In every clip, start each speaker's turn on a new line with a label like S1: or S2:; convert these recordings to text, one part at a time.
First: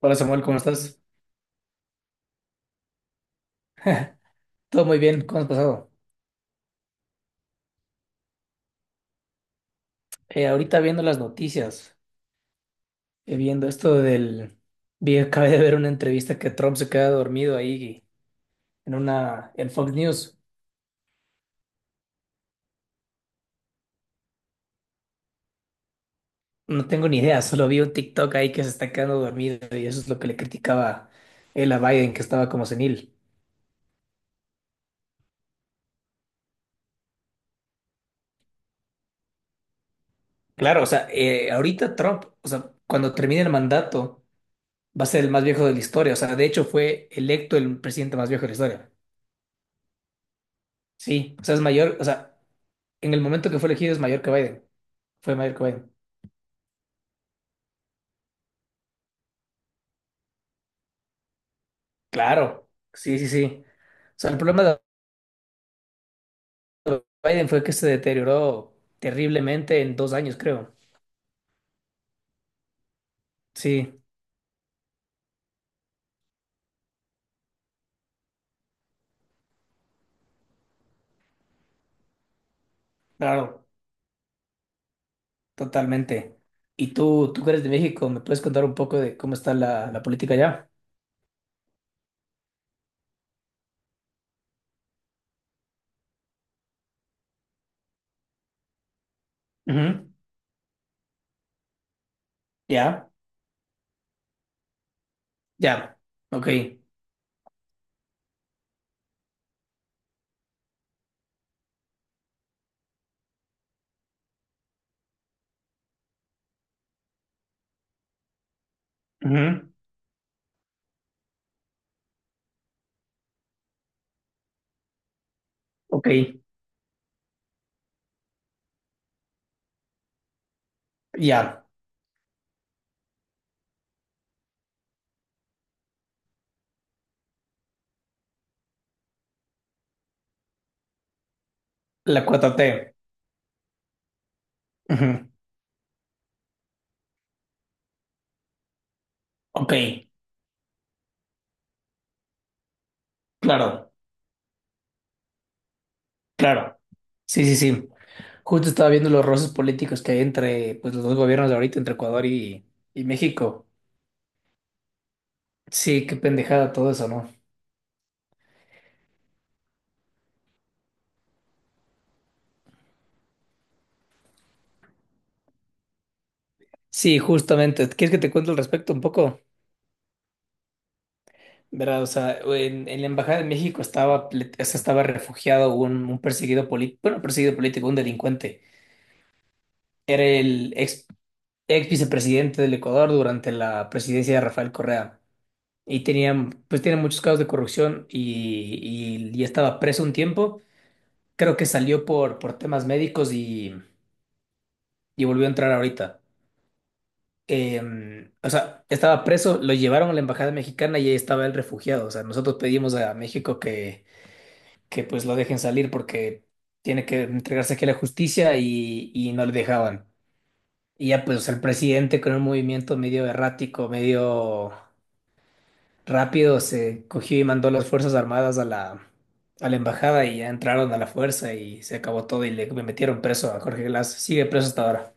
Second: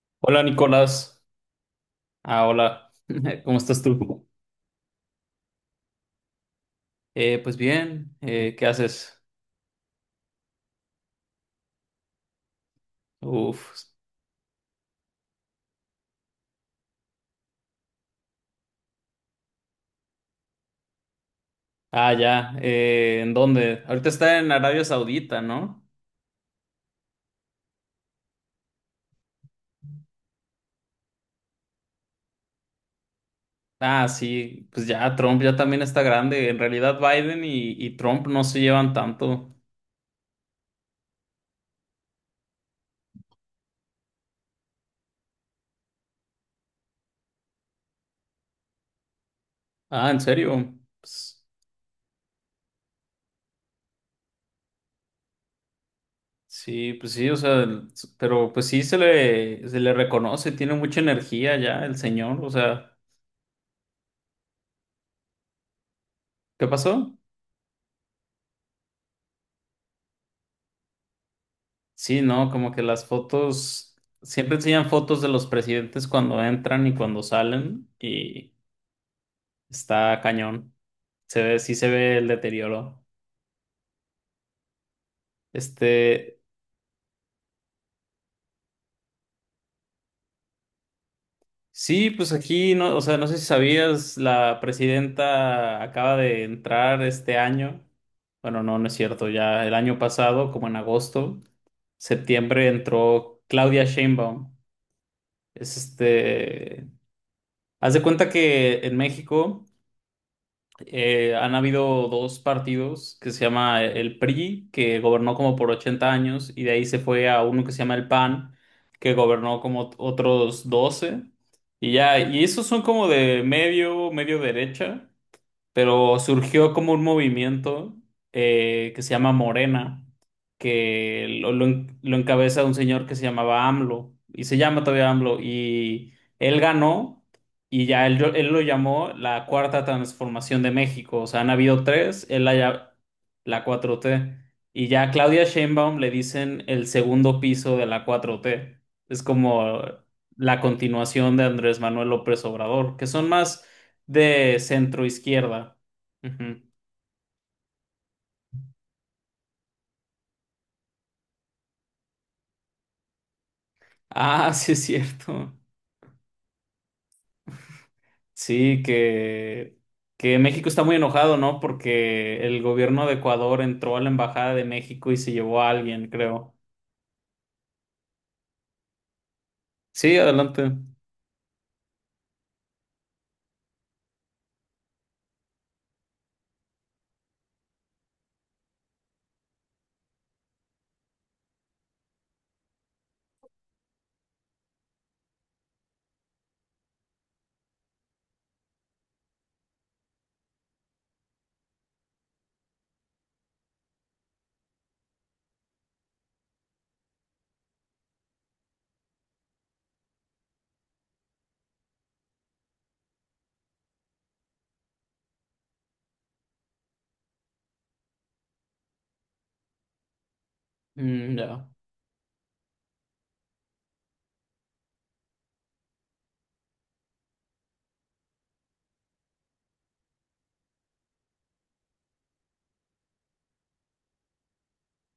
S1: Hola
S2: Hola
S1: Samuel, ¿cómo estás?
S2: Nicolás, hola, ¿cómo estás tú?
S1: Todo muy bien, ¿cómo has pasado?
S2: Pues bien, ¿qué haces?
S1: Ahorita viendo las noticias, viendo
S2: Uf,
S1: esto del... Acabé de ver una entrevista que Trump se queda dormido ahí en una... en Fox News.
S2: ya, ¿en dónde? Ahorita está en Arabia Saudita, ¿no?
S1: No tengo ni idea, solo vi un TikTok ahí que se está quedando dormido y eso es lo que le criticaba él a Biden, que estaba como senil.
S2: Ah, sí, pues ya Trump ya también está grande, en realidad Biden y Trump no se llevan tanto.
S1: Claro, o sea, ahorita Trump, o sea, cuando termine el mandato, va a ser el más viejo de la historia. O sea, de hecho fue electo el presidente más viejo de la historia.
S2: Ah, ¿en serio?
S1: Sí,
S2: Pues,
S1: o sea, es mayor, o sea, en el momento que fue elegido es mayor que Biden. Fue Michael Cohen.
S2: sí, pues sí, o sea, pero pues sí se le reconoce, tiene mucha energía ya el señor, o
S1: Claro,
S2: sea,
S1: sí, sí, sí. O sea, el problema de
S2: ¿qué pasó?
S1: Biden fue que se deterioró terriblemente en dos años, creo.
S2: Sí, ¿no? Como que las fotos,
S1: Sí,
S2: siempre enseñan fotos de los presidentes cuando entran y cuando salen y está cañón. Se ve, sí se ve el deterioro.
S1: claro,
S2: Este,
S1: totalmente. Y tú que eres de México, ¿me puedes contar un poco de cómo está la política allá?
S2: sí, pues aquí, no, o sea, no sé si sabías, la presidenta acaba de entrar este año. Bueno, no, no es cierto, ya el año
S1: Ujú.
S2: pasado, como en agosto, septiembre,
S1: Ya,
S2: entró Claudia Sheinbaum. Es
S1: ya, ok.
S2: este, haz de cuenta que en México... han habido dos partidos que se llama el PRI, que gobernó como por 80 años, y de ahí se fue a uno que se llama el PAN, que gobernó
S1: Ujú.
S2: como otros 12. Y ya, y esos son como de medio, medio derecha,
S1: Ok,
S2: pero surgió como un movimiento que se llama Morena, que
S1: ya,
S2: lo encabeza un señor que se llamaba AMLO, y se llama todavía AMLO, y él ganó, y ya él lo llamó la cuarta transformación de México, o sea, han habido
S1: la
S2: tres,
S1: cuarta t.
S2: la cuatro t, y ya a
S1: Ujú.
S2: Claudia Sheinbaum le dicen el segundo piso de la cuatro t. Es
S1: Ok,
S2: como... la continuación de Andrés Manuel López Obrador, que son más
S1: claro.
S2: de centro izquierda. Ujú.
S1: Claro, sí, sí, sí. Justo estaba viendo los roces políticos que hay entre pues, los dos gobiernos de ahorita, entre Ecuador y México.
S2: Ah, sí es cierto.
S1: Sí, qué pendejada todo eso, ¿no?
S2: Sí, que México está muy enojado, ¿no? Porque el gobierno de Ecuador entró a la Embajada de México y se llevó a alguien, creo.
S1: Sí, justamente. ¿Quieres que te cuente al respecto un poco?
S2: Sí, adelante.
S1: Verás, o sea, en la Embajada de México estaba, o sea, estaba refugiado un perseguido político, bueno, perseguido político, un delincuente. Era el ex vicepresidente del Ecuador durante la presidencia de Rafael Correa. Y tenía, pues, tenía muchos casos de corrupción y, y estaba preso un tiempo. Creo que salió por temas médicos y volvió a entrar ahorita. O sea, estaba preso, lo llevaron a la embajada mexicana y ahí estaba el refugiado. O sea, nosotros pedimos a México que pues lo dejen salir porque tiene que entregarse aquí a la justicia y no le dejaban. Y ya
S2: Mm,
S1: pues el
S2: ya,
S1: presidente con un movimiento medio errático, medio rápido, se cogió y mandó las Fuerzas Armadas a a la embajada y ya entraron a la fuerza y se acabó todo y le metieron preso a Jorge Glass. Sigue preso hasta ahora.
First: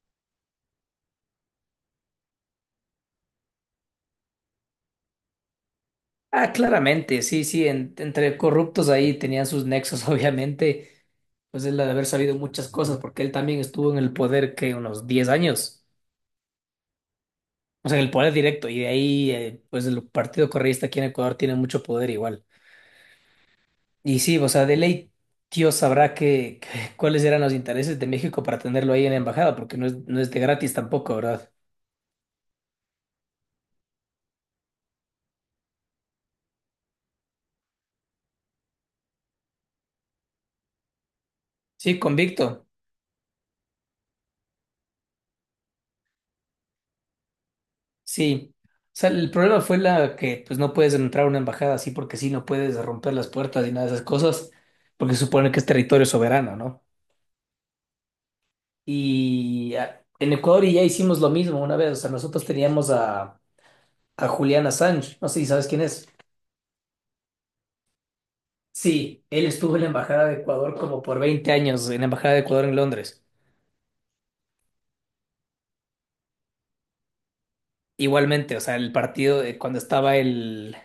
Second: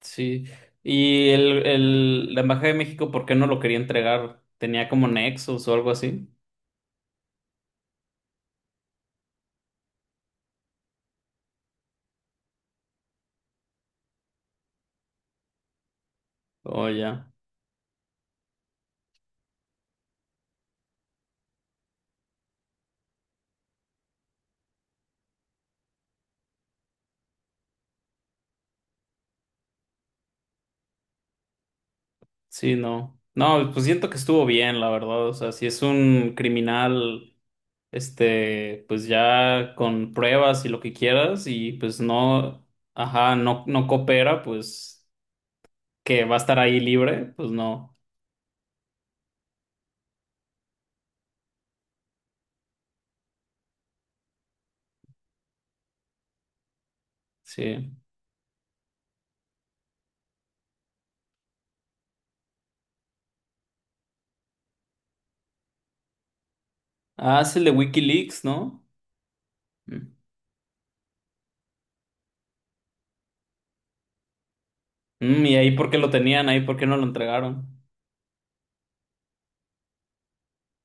S2: sí. Y la Embajada de México, ¿por qué no lo quería entregar? ¿Tenía como nexos o algo así?
S1: Ah, claramente, sí, sí, entre corruptos ahí tenían sus nexos, obviamente, pues él ha de haber sabido muchas cosas, porque él también estuvo en el poder que unos 10 años,
S2: Oh, ya.
S1: o sea, en el poder directo, y de ahí, pues el Partido Correísta aquí en Ecuador tiene mucho poder igual. Y sí, o sea, de ley, Dios sabrá que, cuáles eran los intereses de México para tenerlo ahí en la embajada, porque no es, no es de gratis tampoco, ¿verdad?
S2: Sí, no. No, pues siento que estuvo bien, la verdad. O sea, si es un criminal, este, pues ya con pruebas y lo que quieras, y
S1: Sí,
S2: pues no,
S1: convicto.
S2: ajá, no, no coopera, pues que va a estar ahí libre, pues no.
S1: Sí, o sea, el problema fue la que pues no puedes entrar a una embajada así porque sí, no puedes romper las puertas y nada de esas cosas, porque se supone que es territorio soberano, ¿no?
S2: Sí.
S1: Y ah, en Ecuador ya hicimos lo mismo una vez, o sea, nosotros teníamos a Julián Assange, no sé si sabes quién es.
S2: Ah, es el de WikiLeaks, ¿no?
S1: Sí, él estuvo en la
S2: Mm.
S1: embajada de Ecuador como por 20 años, en la embajada de Ecuador en Londres.
S2: Mm, ¿y ahí por qué lo tenían? ¿Ahí por qué no lo entregaron?
S1: Igualmente, o sea, el partido, cuando estaba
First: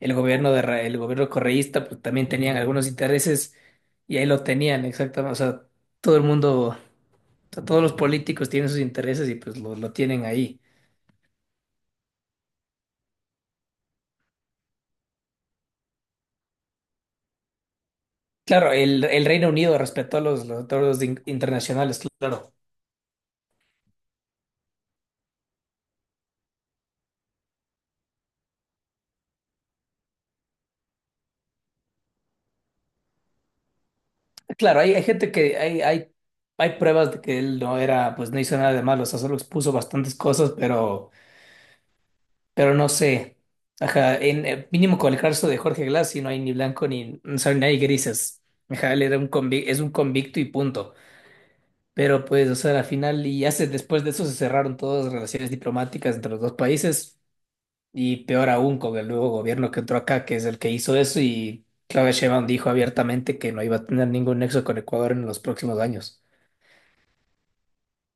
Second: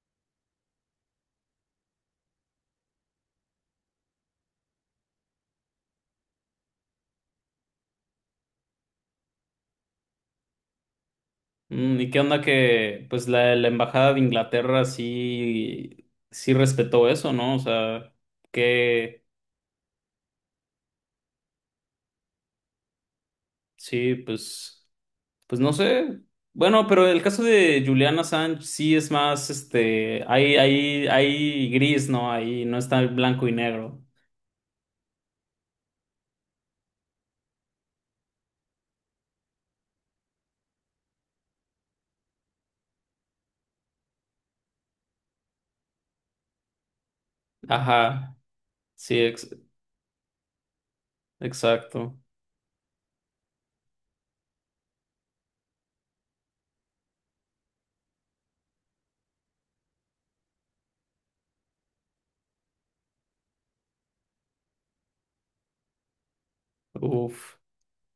S1: el gobierno de, el gobierno correísta, pues también tenían algunos intereses y ahí lo tenían, exactamente. O sea, todo el mundo, o sea, todos los políticos tienen sus intereses y pues lo tienen ahí.
S2: Mm, ¿y qué onda que, pues la embajada de Inglaterra sí, sí respetó eso, ¿no? O sea,
S1: Claro,
S2: que
S1: el Reino Unido respetó los acuerdos internacionales, claro.
S2: sí, pues. Pues no sé. Bueno, pero el caso de Julian Assange sí es más, este, hay gris, ¿no? Ahí no está el blanco y negro.
S1: Claro, hay gente que hay pruebas de que él no era, pues no hizo nada de malo, o sea, solo expuso bastantes cosas, pero. Pero no sé. Ajá, en, mínimo con el caso de Jorge Glass, y no hay ni blanco ni, o sea, ni hay
S2: Ajá,
S1: grises. Ajá, él
S2: sí,
S1: era un es un convicto y punto.
S2: exacto.
S1: Pero pues, o sea, al final, y hace, después de eso se cerraron todas las relaciones diplomáticas entre los dos países, y peor aún con el nuevo gobierno que entró acá, que es el que hizo eso, y Claudia Sheinbaum dijo abiertamente que no iba a tener ningún nexo con Ecuador en los próximos años.
S2: Uf.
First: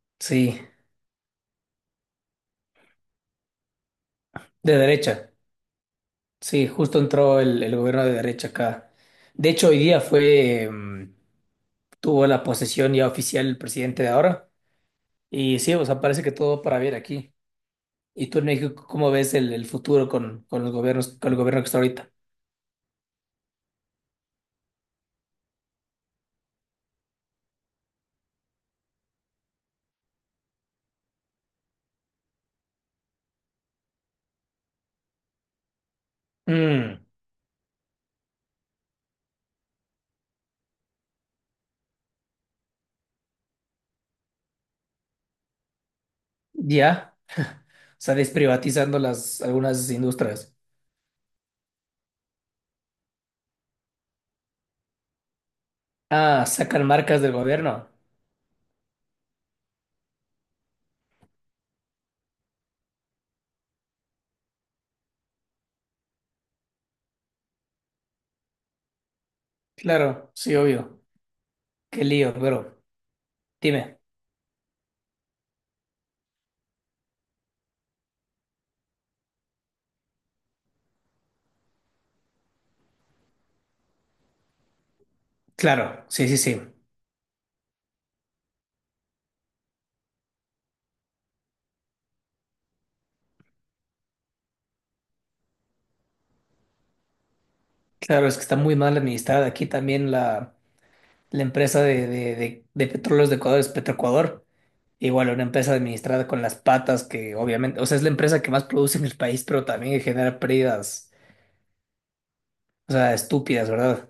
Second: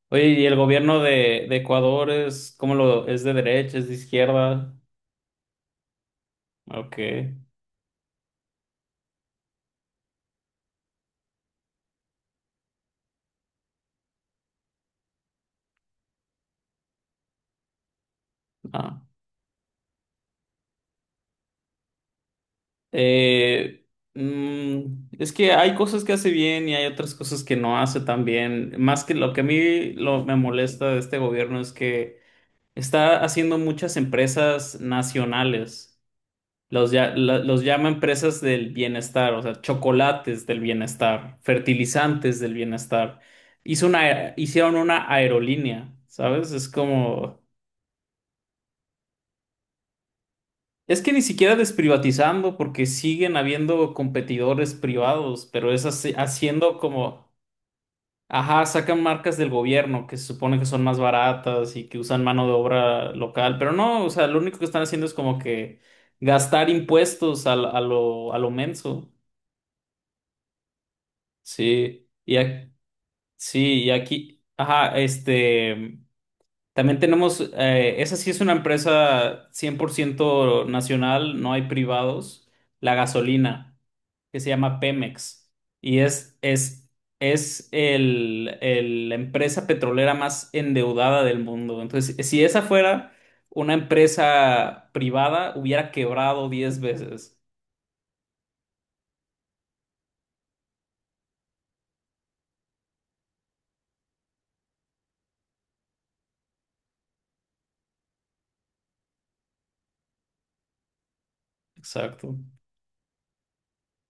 S2: Oye, ¿y el
S1: Sí,
S2: gobierno de Ecuador es, cómo lo, es de derecha, es de izquierda?
S1: de derecha. Sí,
S2: Ok,
S1: justo entró el gobierno de derecha acá. De hecho, hoy día fue. Tuvo la posesión ya oficial el presidente de ahora. Y sí, o sea, parece que todo va para bien aquí. ¿Y tú en México
S2: ah.
S1: cómo ves el futuro con los gobiernos, con el gobierno que está ahorita?
S2: Eh, mm, es que hay cosas que hace bien y hay otras cosas que no hace tan bien. Más que lo que a mí lo, me molesta de este gobierno es que está haciendo muchas empresas nacionales. Los,
S1: Mm,
S2: ya- la- los llama empresas del bienestar, o sea, chocolates del bienestar, fertilizantes del bienestar. Hicieron una aerolínea, ¿sabes? Es
S1: ya,
S2: como...
S1: o sea, desprivatizando las, algunas industrias.
S2: Es que ni siquiera desprivatizando porque siguen habiendo competidores privados, pero es
S1: Ah,
S2: haciendo
S1: sacan marcas
S2: como...
S1: del gobierno.
S2: Ajá, sacan marcas del gobierno que se supone que son más baratas y que usan mano de obra local, pero no, o sea, lo único que están haciendo es como que gastar impuestos a lo menso.
S1: Claro, sí, obvio. Qué
S2: Sí,
S1: lío,
S2: y ac-
S1: pero
S2: sí, y
S1: dime.
S2: aquí, ajá, este. También tenemos, esa sí es una empresa 100 por ciento nacional, no hay privados, la gasolina, que se llama Pemex, y
S1: Claro, sí, sí, sí.
S2: es la empresa petrolera más endeudada del mundo. Entonces, si esa fuera una empresa privada, hubiera quebrado 10 veces.
S1: Claro, es que está muy mal administrada aquí también la empresa de petróleos de Ecuador, es Petroecuador. Igual una empresa administrada con las patas que obviamente, o sea, es la empresa que más produce en el país, pero también genera pérdidas,
S2: Exacto.
S1: o sea, estúpidas, ¿verdad?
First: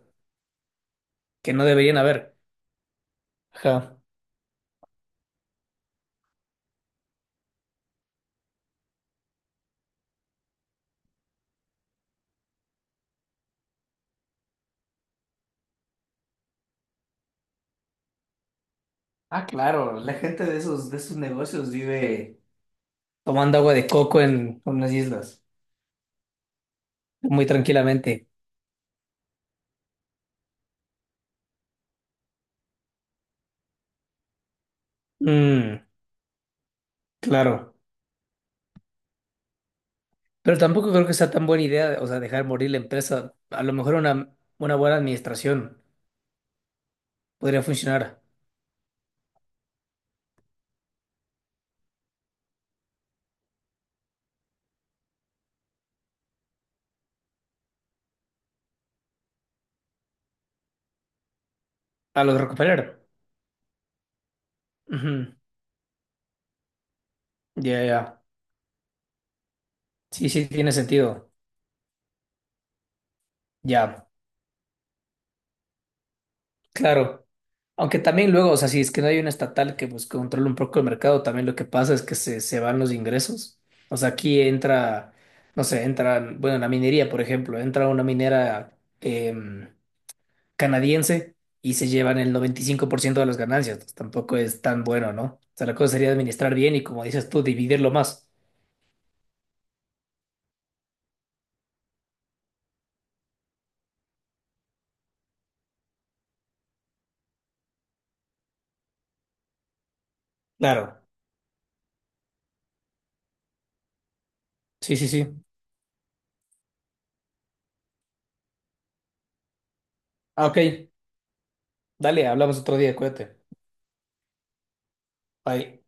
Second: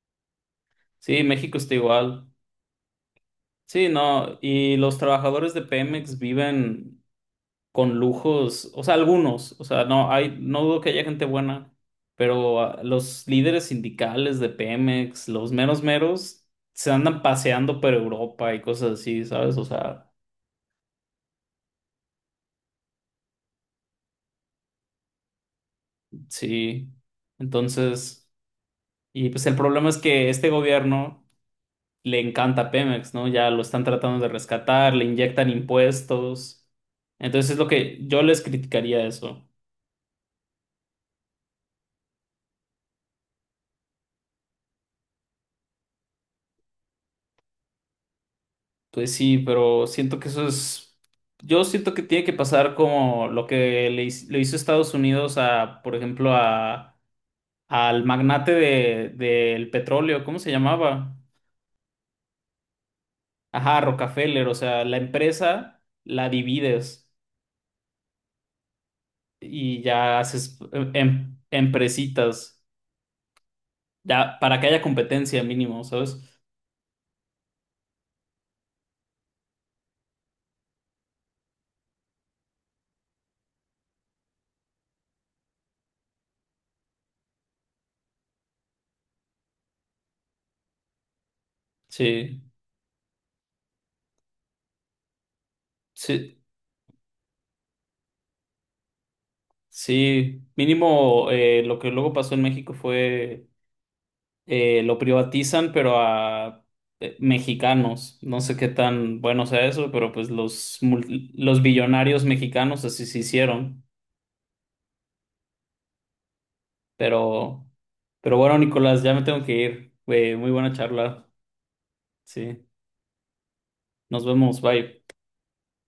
S2: Sí,
S1: Que
S2: México
S1: no
S2: está
S1: deberían
S2: igual.
S1: haber.
S2: Sí,
S1: Ajá.
S2: no, y los trabajadores de Pemex viven con lujos, o sea, algunos, o sea, no hay, no dudo que haya gente buena, pero los líderes sindicales de Pemex, los meros meros, se andan paseando por Europa y cosas así,
S1: Ah,
S2: ¿sabes? O
S1: claro,
S2: sea,
S1: la gente de esos negocios vive tomando agua de coco en unas islas,
S2: sí.
S1: muy tranquilamente.
S2: Entonces, y pues el problema es que este gobierno le encanta Pemex, ¿no? Ya lo están tratando de rescatar, le inyectan
S1: Mm,
S2: impuestos. Entonces es lo
S1: claro.
S2: que yo les criticaría eso.
S1: Pero tampoco creo que sea tan buena idea, o sea, dejar morir la empresa. A lo mejor una buena administración podría funcionar.
S2: Pues sí, pero siento que eso es, yo siento que tiene que pasar como lo que le, le hizo Estados Unidos a, por ejemplo, a, al magnate del petróleo, ¿cómo se llamaba?
S1: A los Rockefeller.
S2: Ajá, Rockefeller, o sea, la
S1: Ujú.
S2: empresa la divides
S1: Ya, ya.
S2: y ya
S1: Sí, sí,
S2: haces
S1: tiene sentido.
S2: empresitas,
S1: Ya.
S2: ya para que haya competencia mínimo, ¿sabes?
S1: Claro, aunque también luego, o sea, si es que no hay una estatal que pues controle un poco el mercado, también lo que pasa es que se van los ingresos. O sea, aquí entra, no sé, entra, bueno, la minería, por ejemplo, entra una minera em, canadiense y se llevan el
S2: Sí,
S1: 95% de las ganancias. Pues, tampoco es tan bueno, ¿no? O sea, la cosa sería
S2: sí,
S1: administrar bien y como dices tú, dividirlo más.
S2: sí, mínimo lo que luego pasó en México fue lo privatizan, pero a mexicanos. No sé qué tan bueno sea eso, pero pues
S1: Claro,
S2: los billonarios mexicanos así se hicieron.
S1: sí, sí, sí.
S2: Pero, pero bueno, Nicolás, ya me tengo que ir.
S1: Ah,
S2: Muy
S1: ok,
S2: buena charla.
S1: dale, hablamos
S2: Sí,
S1: otro día, cuídate.
S2: nos vemos, bye.
S1: Bye.